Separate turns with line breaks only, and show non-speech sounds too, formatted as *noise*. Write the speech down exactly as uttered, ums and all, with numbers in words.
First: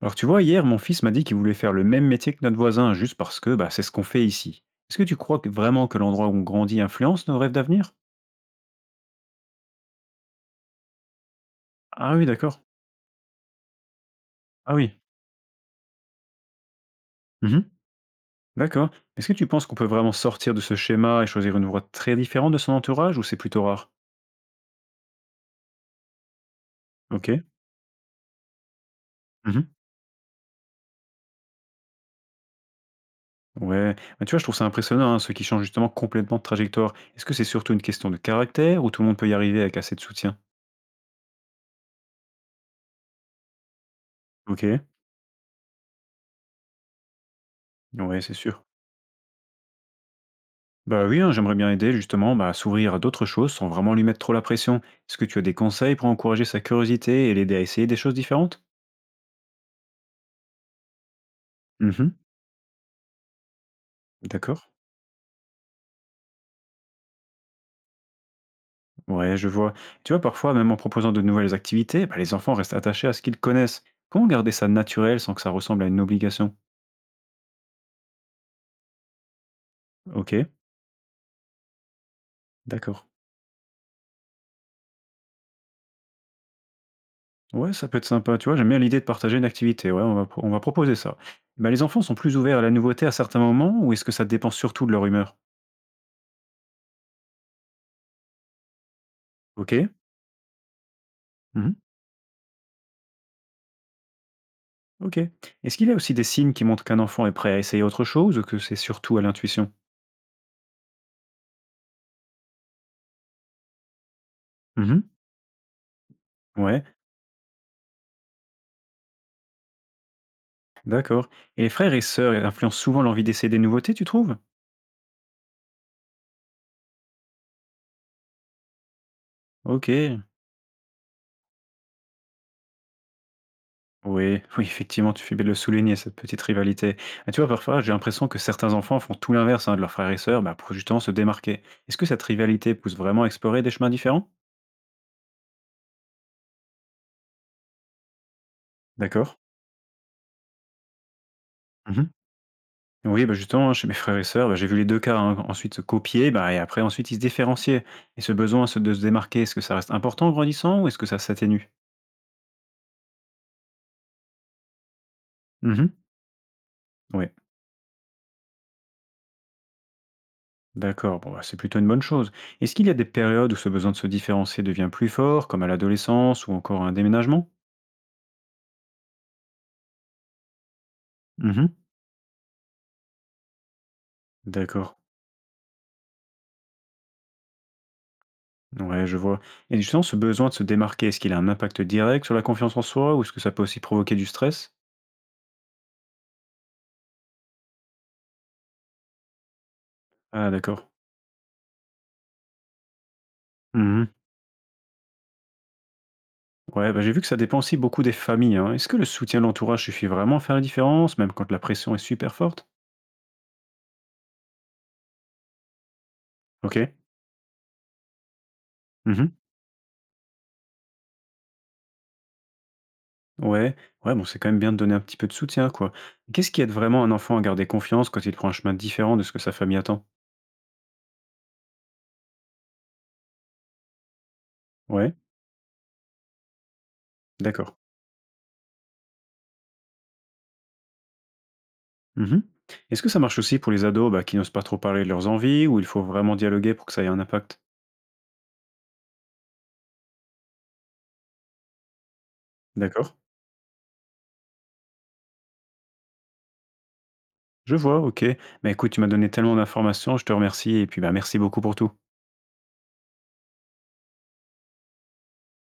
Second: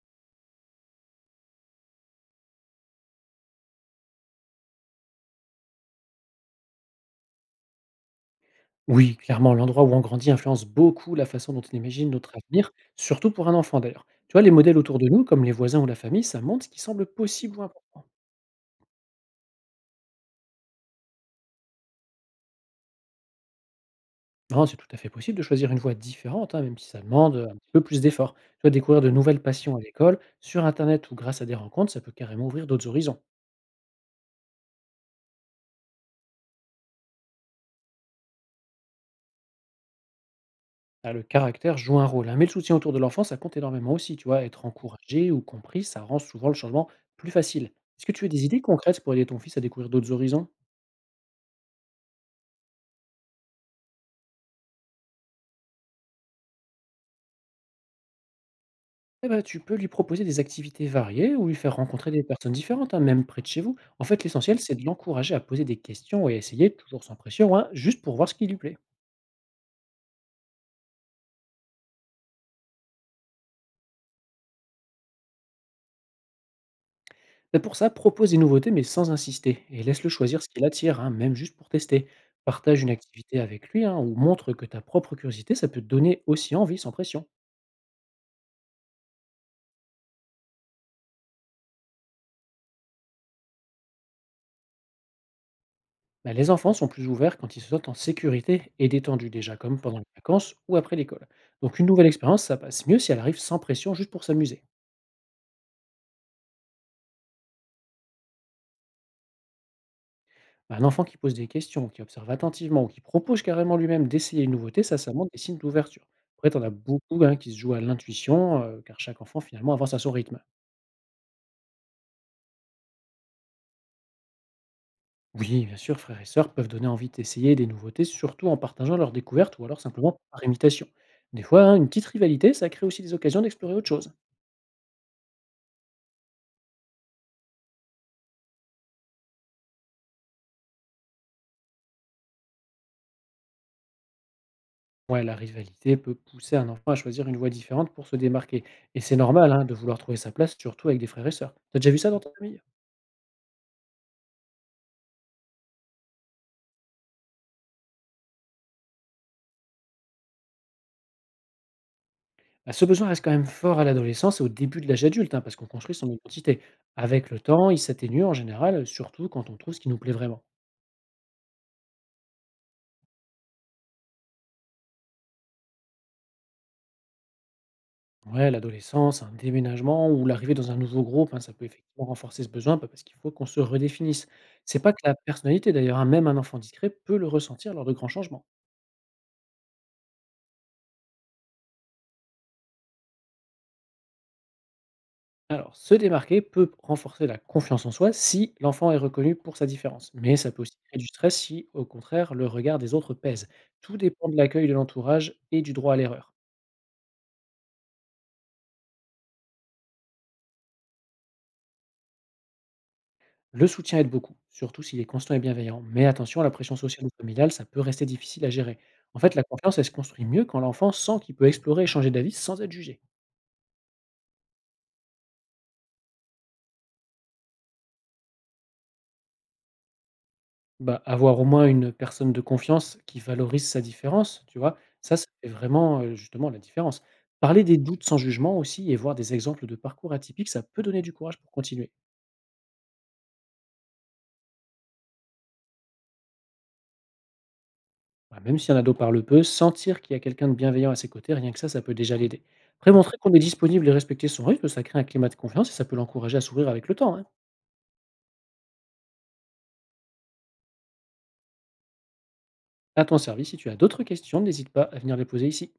Alors tu vois, hier, mon fils m'a dit qu'il voulait faire le même métier que notre voisin, juste parce que bah, c'est ce qu'on fait ici. Est-ce que tu crois que- vraiment que l'endroit où on grandit influence nos rêves d'avenir?
Oui, clairement, l'endroit où on grandit influence beaucoup la façon dont on imagine
Ah oui,
notre
d'accord.
avenir, surtout pour un enfant d'ailleurs. Tu vois, les
Ah
modèles autour
oui.
de nous, comme les voisins ou la famille, ça montre ce qui semble possible ou
Mhm.
important.
D'accord. Est-ce que tu penses qu'on peut vraiment sortir de ce schéma et choisir une voie très différente de son entourage, ou c'est plutôt rare?
Non, c'est tout à fait possible de choisir une voie différente, hein, même si ça
Ok.
demande euh, un petit peu plus d'efforts. Tu vois, découvrir de nouvelles
Mhm.
passions à l'école, sur Internet ou grâce à des rencontres, ça peut carrément ouvrir d'autres horizons.
Ouais. Bah, tu vois, je trouve ça impressionnant, hein, ceux qui changent justement complètement de trajectoire. Est-ce que c'est surtout une question de caractère, ou tout le monde peut y arriver avec assez de soutien?
Ah, le caractère joue un rôle, hein, mais le soutien autour de l'enfant, ça compte énormément aussi. Tu vois,
Ok.
être encouragé ou compris, ça rend souvent le changement plus facile. Est-ce que
Ouais,
tu as
c'est
des idées
sûr.
concrètes pour aider ton fils à découvrir d'autres horizons?
Bah oui, hein, j'aimerais bien aider justement bah, à s'ouvrir à d'autres choses sans vraiment lui mettre trop la pression. Est-ce que tu as des conseils pour encourager sa curiosité et l'aider à essayer des choses différentes?
Eh bah, tu peux lui proposer des activités variées ou lui faire
Mhm.
rencontrer des personnes différentes, hein, même près de chez vous. En fait,
D'accord.
l'essentiel, c'est de l'encourager à poser des questions et essayer, toujours sans pression, hein, juste pour voir ce qui lui plaît.
Ouais, je vois. Tu vois, parfois, même en proposant de nouvelles activités, bah, les enfants restent attachés à ce qu'ils connaissent. Comment garder ça naturel sans que ça ressemble à une obligation?
Et pour ça, propose des nouveautés, mais sans insister, et laisse-le
Ok,
choisir ce qui l'attire, hein, même juste pour tester. Partage une
d'accord.
activité avec lui hein, ou montre que ta propre curiosité, ça peut te donner aussi envie sans pression.
Ouais, ça peut être sympa. Tu vois, j'aime bien l'idée de partager une activité. Ouais, on va, pro- on va proposer ça. Bah, les enfants sont plus ouverts à la nouveauté à certains moments, ou est-ce que ça dépend surtout de leur humeur?
Bah, les enfants sont plus ouverts quand ils se sentent en sécurité et détendus déjà,
Ok.
comme pendant les vacances ou après l'école.
Mhm.
Donc une nouvelle expérience, ça passe mieux si elle arrive sans pression, juste pour s'amuser.
Ok. Est-ce qu'il y a aussi des signes qui montrent qu'un enfant est prêt à essayer autre chose, ou que c'est surtout à l'intuition?
Un enfant qui pose des questions, qui observe attentivement ou qui propose carrément lui-même d'essayer une nouveauté, ça,
Mhm.
ça montre des signes d'ouverture. Après, t'en as
Ouais,
beaucoup hein, qui se jouent à l'intuition, euh, car chaque enfant finalement avance à son rythme.
d'accord. Et les frères et sœurs influencent souvent l'envie d'essayer des nouveautés, tu trouves?
Oui, bien sûr, frères et sœurs peuvent donner envie d'essayer des nouveautés, surtout en partageant leurs découvertes ou alors
Ok.
simplement par imitation. Des fois, hein, une petite rivalité, ça crée aussi des occasions d'explorer autre chose.
Oui, *laughs* oui, effectivement, tu fais bien de le souligner, cette petite rivalité. Ah, tu vois, parfois, j'ai l'impression que certains enfants font tout l'inverse, hein, de leurs frères et sœurs, bah, pour justement se démarquer. Est-ce que cette rivalité pousse vraiment à explorer des chemins différents?
Ouais, la rivalité peut pousser un enfant à choisir une voie différente pour se démarquer. Et c'est
D'accord.
normal hein, de vouloir trouver sa place, surtout avec des frères et sœurs. T'as déjà vu
Mhm.
ça dans ta famille?
Oui, bah, justement, chez mes frères et sœurs, bah, j'ai vu les deux cas, hein, ensuite se copier, bah, et après ensuite ils se différenciaient. Et ce besoin se- de se démarquer, est-ce que ça reste important en grandissant, ou est-ce que ça s'atténue?
Bah, ce besoin reste quand même fort à l'adolescence et au début de l'âge adulte, hein, parce qu'on
Mhm.
construit son identité.
Oui,
Avec le temps, il s'atténue en général, surtout quand on trouve ce qui nous plaît vraiment.
d'accord, bon, bah, c'est plutôt une bonne chose. Est-ce qu'il y a des périodes où ce besoin de se différencier devient plus fort, comme à l'adolescence ou encore à un déménagement?
Ouais, l'adolescence, un déménagement ou l'arrivée dans un nouveau groupe, hein, ça peut
Mhm.
effectivement renforcer ce besoin bah, parce qu'il faut qu'on se redéfinisse. C'est pas
D'accord.
que la personnalité d'ailleurs, hein, même un enfant discret peut le ressentir lors de grands changements.
Ouais, je vois. Et justement, ce besoin de se démarquer, est-ce qu'il a un impact direct sur la confiance en soi, ou est-ce que ça peut aussi provoquer du stress?
Alors, se démarquer peut renforcer la confiance en soi si l'enfant est reconnu pour sa différence, mais
Ah,
ça peut aussi
d'accord.
créer du stress si, au contraire, le regard des autres pèse. Tout
Mhm.
dépend de l'accueil de l'entourage et du droit à l'erreur.
Ouais, bah, j'ai vu que ça dépend aussi beaucoup des familles, hein. Est-ce que le soutien de l'entourage suffit vraiment à faire la différence, même quand la pression est super forte?
Le soutien aide beaucoup, surtout s'il est constant et bienveillant. Mais attention, la
Ok.
pression sociale ou familiale, ça peut rester difficile à gérer. En
Mhm.
fait, la confiance, elle se construit mieux quand l'enfant sent qu'il peut explorer et changer d'avis sans être jugé.
Ouais, ouais, bon, c'est quand même bien de donner un petit peu de soutien, quoi. Qu'est-ce qui aide vraiment un enfant à garder confiance quand il prend un chemin différent de ce que sa famille attend?
Bah, avoir au moins une personne de confiance qui valorise sa différence, tu vois,
Ouais,
ça, ça fait vraiment euh, justement la différence. Parler
d'accord.
des doutes sans jugement aussi et voir des exemples de parcours atypiques, ça peut donner du courage pour continuer.
Mhm. Est-ce que ça marche aussi pour les ados, bah, qui n'osent pas trop parler de leurs envies, ou il faut vraiment dialoguer pour que ça ait un impact?
Bah, même si un ado parle peu, sentir qu'il y a quelqu'un de bienveillant à ses côtés, rien que ça, ça peut déjà l'aider. Après,
D'accord.
montrer qu'on est disponible et respecter son rythme, ça crée un climat de confiance et ça peut l'encourager à s'ouvrir avec le temps. Hein.
Je vois, ok. Bah écoute, tu m'as donné tellement d'informations, je te remercie, et puis bah merci beaucoup pour tout.
À ton service, si tu as d'autres questions, n'hésite pas à venir les poser ici.